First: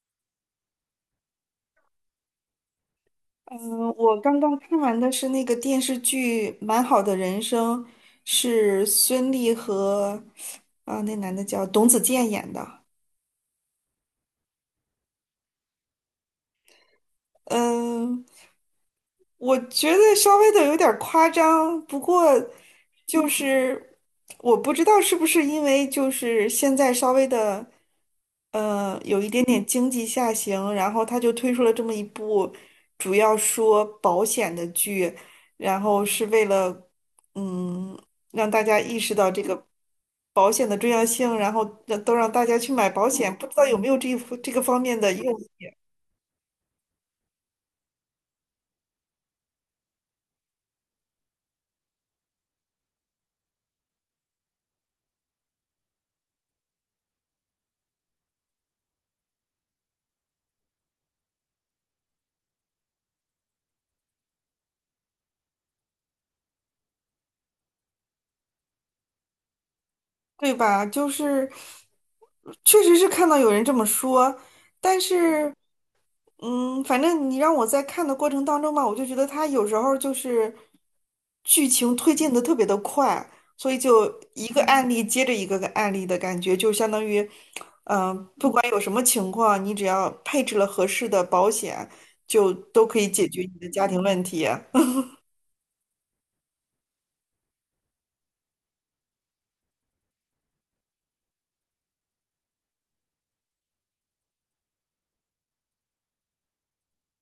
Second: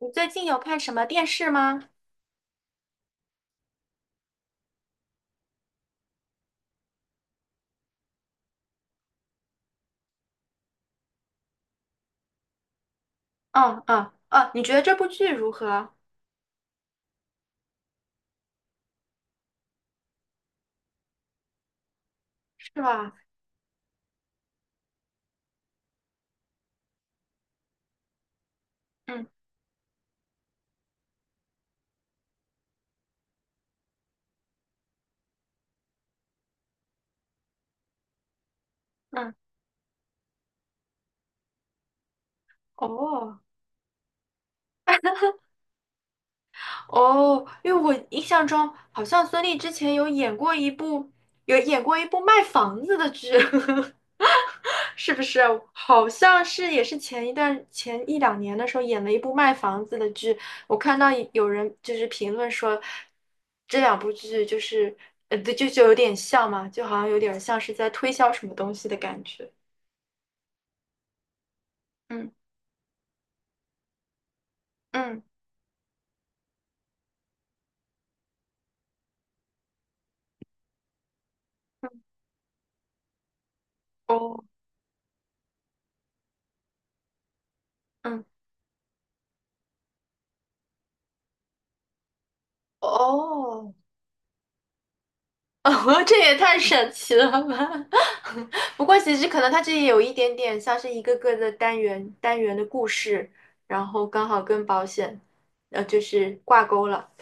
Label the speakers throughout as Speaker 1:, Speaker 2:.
Speaker 1: 你最近有看什么电视吗？
Speaker 2: 嗯，我刚刚看完的是那个电视剧《蛮好的人生》，是孙俪和那男的叫董子健演的。
Speaker 1: 嗯嗯嗯，你觉得这部剧如何？
Speaker 2: 嗯，我觉得稍微的有点儿夸张，不过
Speaker 1: 是吧？
Speaker 2: 就是我不知道是不是因为就是现在稍微的，有
Speaker 1: 嗯
Speaker 2: 一点点经济下行，然后他就推出了这么一部主要说保险的剧，然后是为了嗯让大家意识到
Speaker 1: 嗯，
Speaker 2: 这个保险的重要性，然后让都让大家去买保险，
Speaker 1: 哦
Speaker 2: 不知道有没有这个方面的用。
Speaker 1: 哦，因为我印象中好像孙俪之前有演过一部，有演过一部卖房子的剧，是不是？好像是也是前一两年的时候演了一部卖房子的剧。我看到有人就是评论说，这两部剧就是对，就有点像嘛，就好像有点像是在推销什么东西的感觉。
Speaker 2: 对吧？就是
Speaker 1: 嗯
Speaker 2: 确实是看到有人这么说，但
Speaker 1: 嗯
Speaker 2: 是反正你让我在看的过程当中吧，我就觉得他有时候就是剧
Speaker 1: 嗯，
Speaker 2: 情推进的特别的快，所以就
Speaker 1: 哦，
Speaker 2: 一个案例接着一个个案例的感觉，就相当于
Speaker 1: 嗯
Speaker 2: 不管有什么情况，你只要配置了合适的保险，就都可以解决你的
Speaker 1: 哦，
Speaker 2: 家庭问题。
Speaker 1: 哦，这也太神奇了吧！不过其实可能它这里有一点点像是一个个的单元的故事，然后刚好跟保险，就是挂钩了。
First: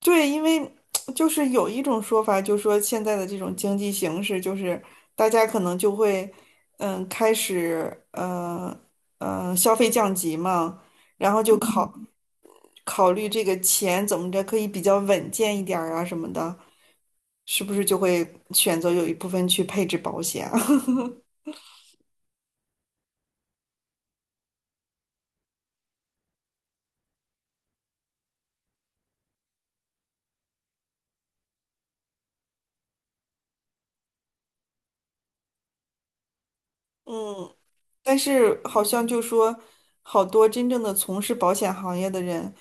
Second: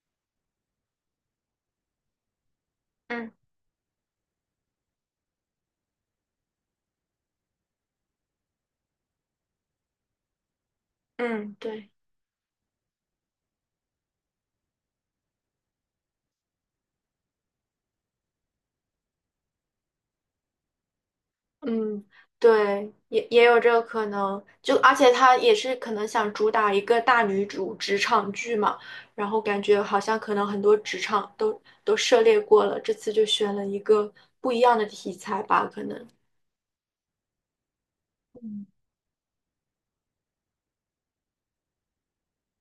Speaker 2: 对，因为就是有一种说法，就说现在的
Speaker 1: 嗯
Speaker 2: 这种经济形势，就是大家可能就会，开始，消费降级嘛，然后
Speaker 1: 嗯，
Speaker 2: 就
Speaker 1: 对。
Speaker 2: 考虑这个钱怎么着可以比较稳健一点儿啊什么的，是不是就会选择有一部分去配置保险啊
Speaker 1: 嗯，对，也有这个可能，就而且他也是可能想主打一个大女主职场剧嘛，然后感觉好像可能很多职场都涉猎过了，这次就选了一个不一样的题材吧，可能。
Speaker 2: 嗯。但是
Speaker 1: 嗯，
Speaker 2: 好像就说，好多真正的从事保险行业的人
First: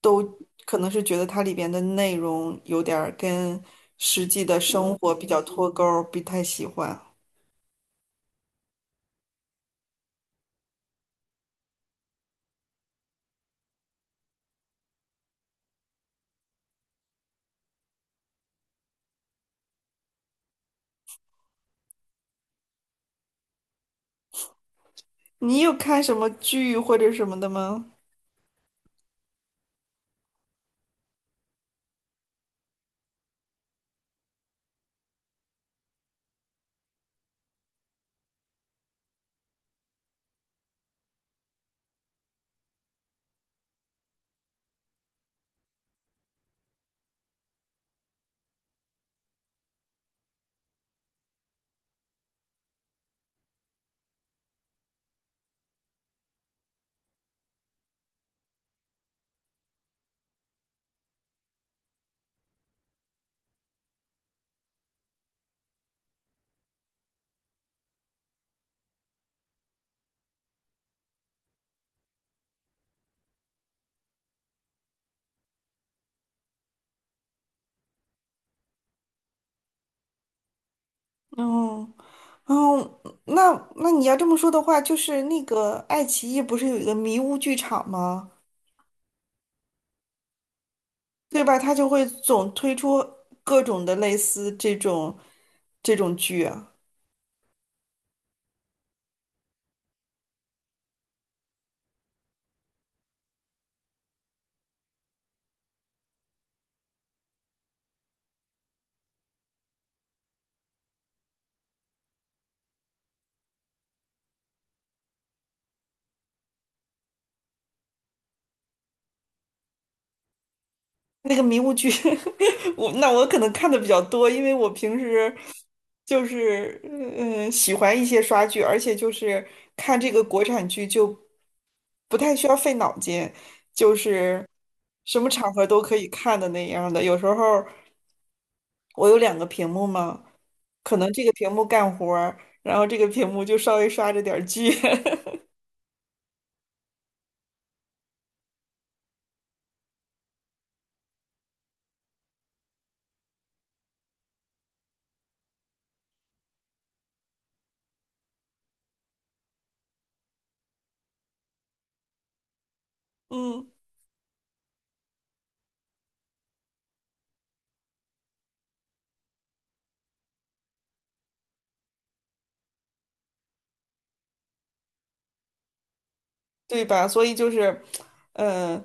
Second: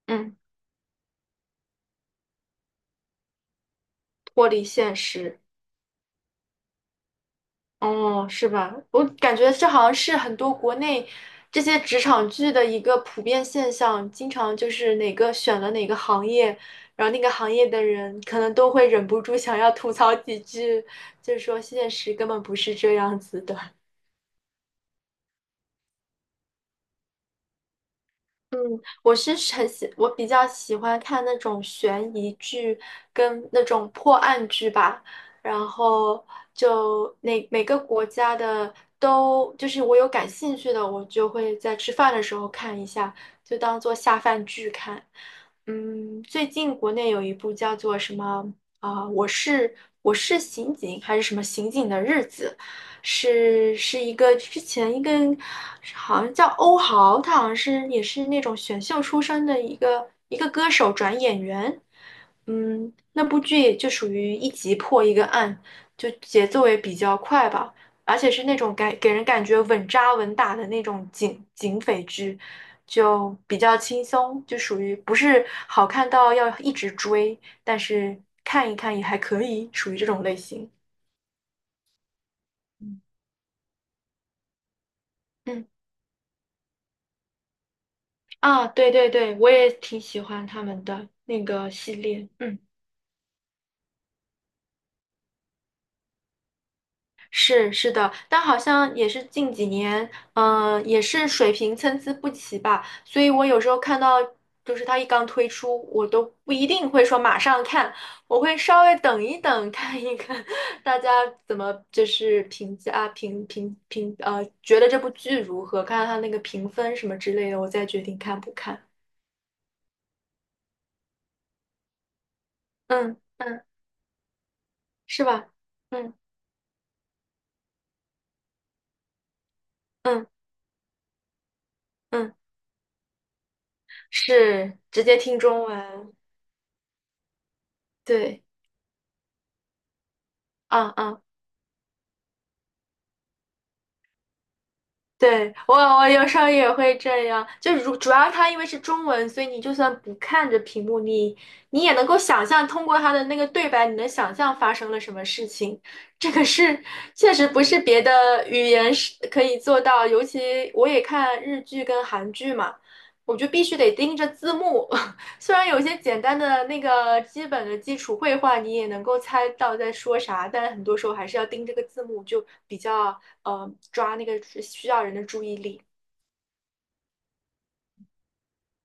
Speaker 2: 都
Speaker 1: 嗯，
Speaker 2: 可能是觉得它里边的内容有点儿跟实际
Speaker 1: 脱
Speaker 2: 的
Speaker 1: 离
Speaker 2: 生
Speaker 1: 现
Speaker 2: 活比
Speaker 1: 实。
Speaker 2: 较脱钩儿，不太喜欢。
Speaker 1: 哦，是吧？我感觉这好像是很多国内这些职场剧的一个普遍现象，经常就是哪个选了哪个行业，然后那个行业的人可能都会忍不住想要吐槽几句，就是说现实根本不是这样子的。
Speaker 2: 你有看什么剧或者什么的吗？
Speaker 1: 嗯，我比较喜欢看那种悬疑剧跟那种破案剧吧。然后就那每个国家的都，就是我有感兴趣的，我就会在吃饭的时候看一下，就当做下饭剧看。嗯，最近国内有一部叫做什么啊、我是刑警还是什么刑警的日子。是一个之前一个好像叫欧豪，他好像是也是那种选秀出身的一个歌手转演员。嗯，那部剧也就属于一集破一个案，就节奏也比较快吧，而且是那种给人感觉稳扎稳打的那种警匪剧，就比较轻松，就属于不是好看到要一直追，但是看一看也还可以，属于这种类型。
Speaker 2: 嗯哦，
Speaker 1: 嗯
Speaker 2: 那那你要这么说的话，就是那
Speaker 1: 嗯。
Speaker 2: 个爱奇艺不是有一个迷雾剧场吗？
Speaker 1: 啊，对对对，我也挺喜欢他们的那
Speaker 2: 对吧？
Speaker 1: 个
Speaker 2: 它就
Speaker 1: 系
Speaker 2: 会
Speaker 1: 列。
Speaker 2: 总
Speaker 1: 嗯，
Speaker 2: 推出各种的类似这种剧啊。
Speaker 1: 是的，但好像也是近几年，也是水平参差不齐吧，所以我有时候看到，就是他一刚推出，我都不一定会说马上看，我会稍微等一等，看一看 大家怎么就是评价啊评评评，觉得这部剧如何，看看他那个评分什么之类的，我再决定看不看。
Speaker 2: 那个迷雾剧，我那
Speaker 1: 嗯
Speaker 2: 我可能
Speaker 1: 嗯，
Speaker 2: 看的比较多，因为我平
Speaker 1: 是
Speaker 2: 时
Speaker 1: 吧？嗯
Speaker 2: 就是喜欢一些刷剧，而且就是看这个
Speaker 1: 嗯
Speaker 2: 国产剧就不
Speaker 1: 嗯。
Speaker 2: 太需要费脑筋，就是
Speaker 1: 是直接
Speaker 2: 什么
Speaker 1: 听
Speaker 2: 场
Speaker 1: 中
Speaker 2: 合都可以
Speaker 1: 文，
Speaker 2: 看的那样的。有时候
Speaker 1: 对，
Speaker 2: 我有两个屏幕嘛，
Speaker 1: 嗯
Speaker 2: 可能
Speaker 1: 嗯，
Speaker 2: 这个屏幕干活儿，然后这个屏幕就稍微刷着点儿剧，
Speaker 1: 对，我有时候也会这样，就如主要它因为是中文，所以你就算不看着屏幕，你也能够想象通过它的那个对白，你能想象发生了什么事情。这个是确实不是别的语言是可以做到。尤其我也看日剧跟韩剧嘛，我就必
Speaker 2: 嗯，
Speaker 1: 须得盯着字幕。虽然有些简单的那个基本的基础绘画你也能够猜到在说啥，但很多时候还是要盯这个字幕，就比较抓那个需要人的注意力。
Speaker 2: 对吧？所以就是，嗯、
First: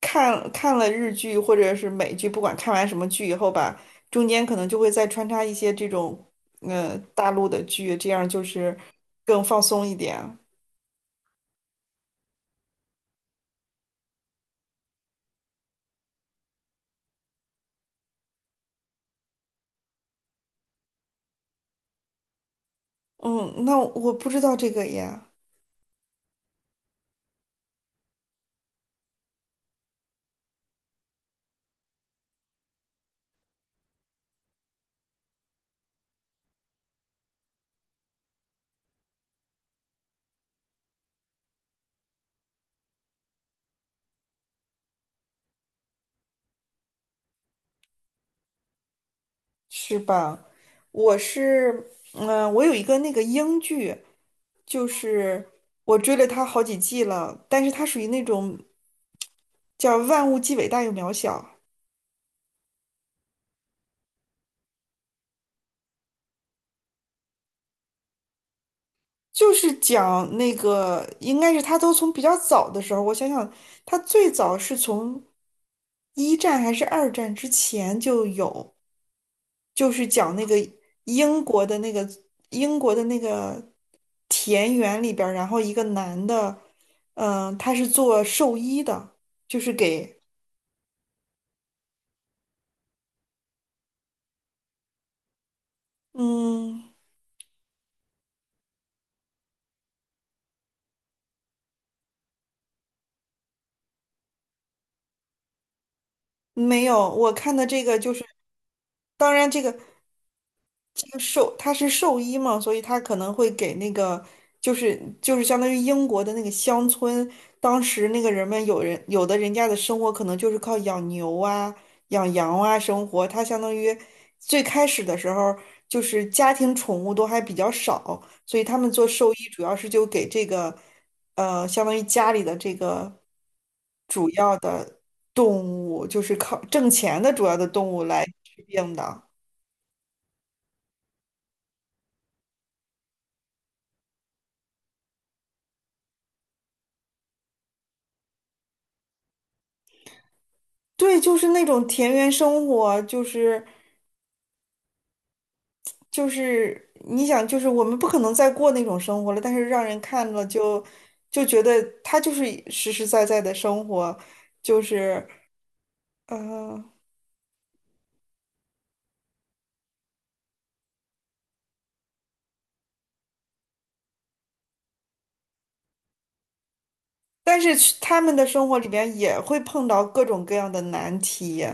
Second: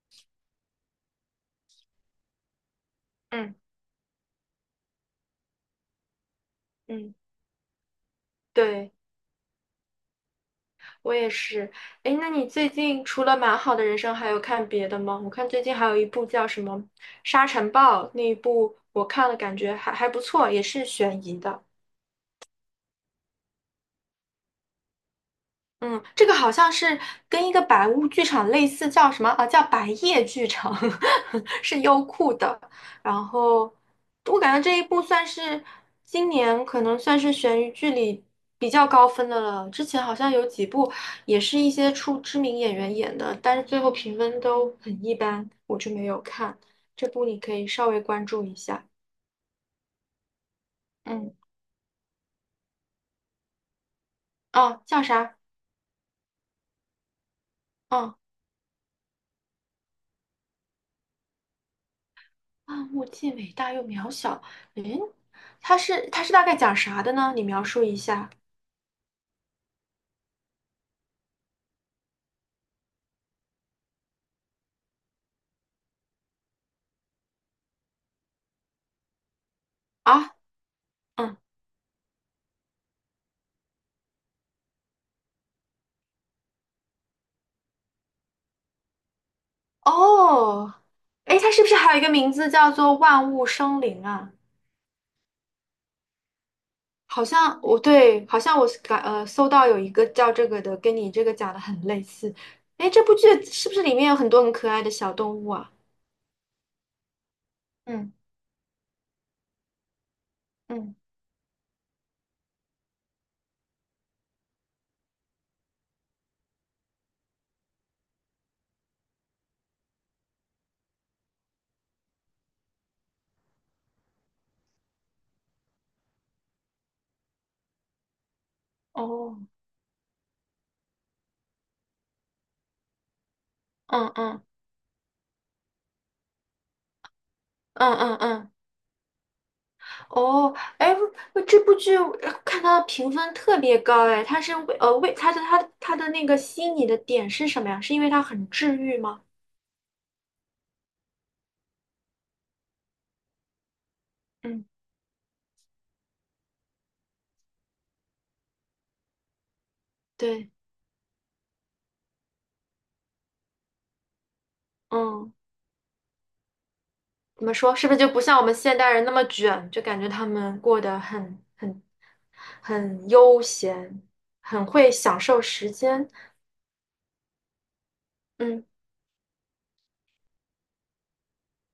Speaker 2: 看了日剧或者是美剧，不管看完什么剧以后
Speaker 1: 嗯
Speaker 2: 吧，中间可能就会再穿插一些这种
Speaker 1: 嗯，
Speaker 2: 大陆的剧，这样就是
Speaker 1: 对，
Speaker 2: 更放松一点。
Speaker 1: 我也是。哎，那你最近除了《蛮好的人生》，还有看别的吗？我看最近还有一部叫什么《沙尘暴》那一部，我看了感觉还不错，也是悬疑的。
Speaker 2: 嗯，那我不知道这个呀，
Speaker 1: 嗯，这个好像是跟一个白物剧场类似，叫什么啊？叫白夜剧场，是优酷的。然后我感觉这一部算是今年可能算是悬疑剧里比较高分的了。之前好像有几部也是一些出知名演员演的，但是最后评分都很一般，我就没有看。这部你可以稍微关注一下。
Speaker 2: 是吧？我
Speaker 1: 嗯，
Speaker 2: 是嗯、呃我有一个那个英剧，
Speaker 1: 哦，
Speaker 2: 就
Speaker 1: 叫啥？
Speaker 2: 是我追了它好几季了，但是它属于
Speaker 1: 嗯。
Speaker 2: 那种叫万物既伟大又渺小。
Speaker 1: 万物既伟大又渺小。诶，它是大概讲啥的呢？你描述一下
Speaker 2: 就是讲那个，应该是他都从比较早的时候，我想想，他最早是从一战还是二战之前就有，就是
Speaker 1: 啊。
Speaker 2: 讲那个
Speaker 1: 嗯，
Speaker 2: 英国的那个英国的那个田园里边儿然后一个男的，他是做兽医的，就是给，
Speaker 1: 哦，诶，它是不是还有一个名字叫做万物生灵啊？
Speaker 2: 嗯，
Speaker 1: 好像我对，好像我是感呃搜到有一个叫这个的，跟你这个讲的很类似。诶，这部剧是不是里面有很多很可爱的小动物啊？
Speaker 2: 没有，我看的这个就
Speaker 1: 嗯
Speaker 2: 是，当然这个。
Speaker 1: 嗯，
Speaker 2: 他是兽医嘛，所以他可能会给那个，就是就是相当于英国的那个乡村，当时那个人们有人有的人家的生活可能就是靠养牛啊、养羊啊生活，他相当于最开始的时候就是家庭宠物都还比较少，所以他们做兽医
Speaker 1: 哦，
Speaker 2: 主要是就给这个，相当于家里的这个
Speaker 1: 嗯嗯
Speaker 2: 动物，就是靠挣钱的主要的动
Speaker 1: 嗯
Speaker 2: 物
Speaker 1: 嗯
Speaker 2: 来
Speaker 1: 嗯。
Speaker 2: 治病的。
Speaker 1: 哦，哎，这部剧看它的评分特别高。哎，它是为它的那个吸引你的点是什么呀？是因为它很治愈吗？
Speaker 2: 对，就是那种田园生活，就是
Speaker 1: 嗯，
Speaker 2: 就是你想，就是我们不可能再过那种生活了，但是让人看了
Speaker 1: 对，
Speaker 2: 就觉得他就是实实在在的生活，就是
Speaker 1: 嗯，
Speaker 2: 呃，
Speaker 1: 怎么说？是不是就不像我们现代人那么卷，就感觉他们过得很悠闲，很会享受时间？
Speaker 2: 但是去他们的
Speaker 1: 嗯
Speaker 2: 生活里边也会碰到各种各样的难题，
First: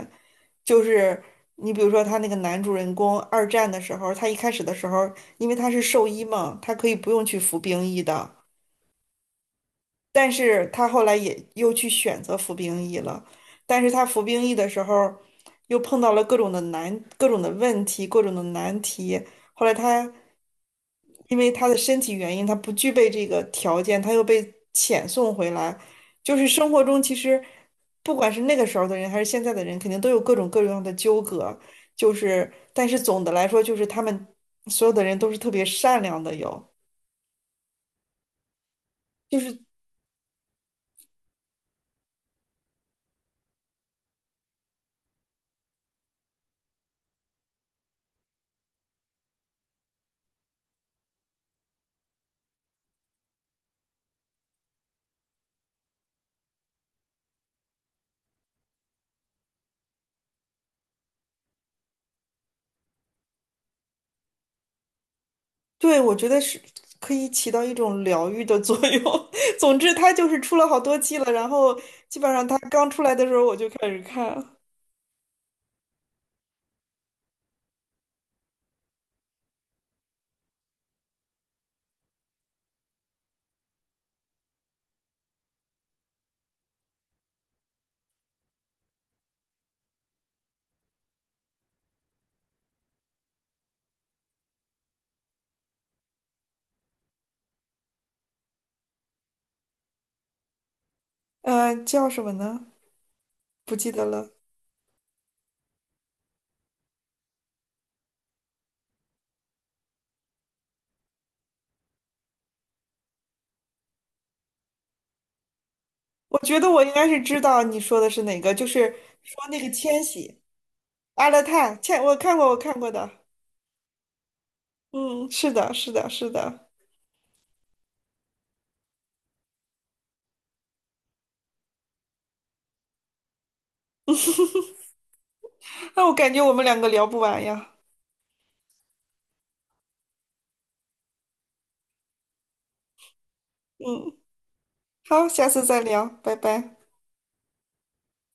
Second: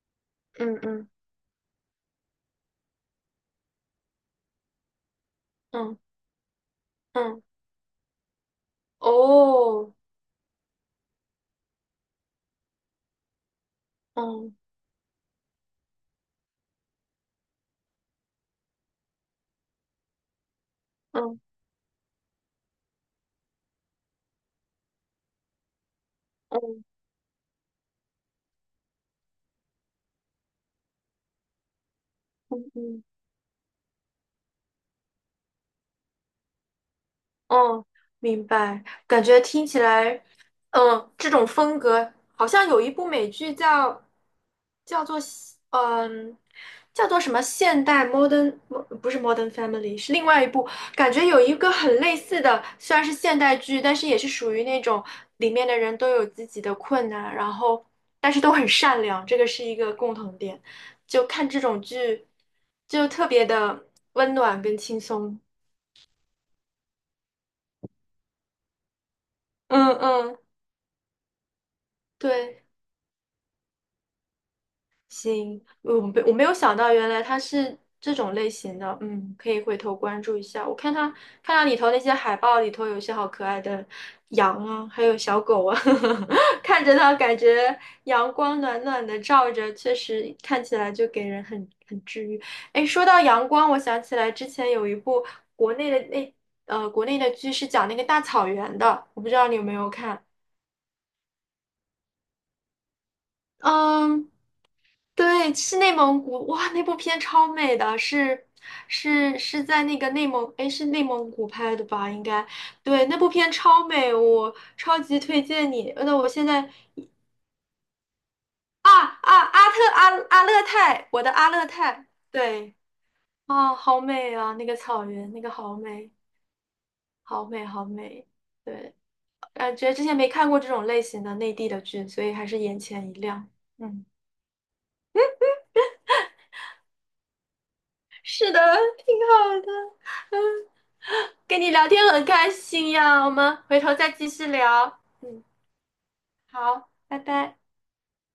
Speaker 1: 嗯
Speaker 2: 就
Speaker 1: 嗯
Speaker 2: 是你比如说他那个男主人公二战的时候，他一开始的时候，因为他是
Speaker 1: 嗯
Speaker 2: 兽医嘛，他可以不用去
Speaker 1: 嗯，
Speaker 2: 服兵役的，
Speaker 1: 哦，
Speaker 2: 但是他后来也又去选择服兵役了，但是他服兵役的时候，又碰到了各种的问题、各种的难题。后来他因
Speaker 1: 嗯
Speaker 2: 为他的身体原因，他不具备这个条件，他又被遣送回来。就是
Speaker 1: 嗯
Speaker 2: 生活
Speaker 1: 嗯
Speaker 2: 中其实，不管是那个时候的人还是现在的人，肯定都有各种各样的纠葛。就是，
Speaker 1: 嗯嗯
Speaker 2: 但是
Speaker 1: 嗯。
Speaker 2: 总的来说，就是他们所有的人都是特别善良的，有。
Speaker 1: 哦，明白。感
Speaker 2: 就
Speaker 1: 觉
Speaker 2: 是。
Speaker 1: 听起来，这种风格好像有一部美剧叫叫做嗯叫做什么现代 modern， 不是 Modern Family，是另外一部。感觉有一个很类似的，虽然是现代剧，但是也是属于那种里面的人都有自己的困难，然后但是都很善良，这个是一个共同点。就看这种剧，就特别的温暖跟轻松。
Speaker 2: 对，我觉得是可以起到一种疗愈的作用。总
Speaker 1: 嗯
Speaker 2: 之，它就
Speaker 1: 嗯，
Speaker 2: 是出了好多季了，然后基本上它
Speaker 1: 对。
Speaker 2: 刚出来的时候我就开始看，
Speaker 1: 行，我没有想到，原来它是这种类型的，可以回头关注一下。我看它看到里头那些海报里头有一些好可爱的羊啊，还有小狗啊，看着它感觉阳光暖暖的照着，确实看起来就给人很治愈。哎，说到阳光，我想起来之前有一部国内的那国内的剧是讲那个大草原的，我不知道你有没有看。
Speaker 2: 嗯，叫什么呢？不记得了。
Speaker 1: 嗯，对，是内蒙古，哇，那部片超美的，是在那个内蒙，哎，是内蒙古拍的吧？应该，对，那部片超美，我超级推荐你。那我
Speaker 2: 我
Speaker 1: 现
Speaker 2: 觉得
Speaker 1: 在
Speaker 2: 我应该是知道你说的是哪个，就是
Speaker 1: 啊啊，
Speaker 2: 说那个
Speaker 1: 阿特
Speaker 2: 千
Speaker 1: 阿
Speaker 2: 玺、
Speaker 1: 阿勒泰，我
Speaker 2: 阿
Speaker 1: 的
Speaker 2: 勒
Speaker 1: 阿勒
Speaker 2: 泰、千，
Speaker 1: 泰，
Speaker 2: 我看过，我
Speaker 1: 对。
Speaker 2: 看过的。
Speaker 1: 啊，好美啊，那个草
Speaker 2: 嗯，
Speaker 1: 原，那个
Speaker 2: 是的，
Speaker 1: 好
Speaker 2: 是的，
Speaker 1: 美，
Speaker 2: 是的。
Speaker 1: 好美，好美。对，感觉之前没看过这种类型的内地的剧，所以还是眼前一亮。嗯。
Speaker 2: 那我感觉我们两个聊不完呀。
Speaker 1: 是的，挺好的。嗯，跟你聊天很开心呀，我们回头再
Speaker 2: 嗯，
Speaker 1: 继续聊。
Speaker 2: 好，
Speaker 1: 嗯，
Speaker 2: 下次再聊，拜拜。
Speaker 1: 好，拜拜。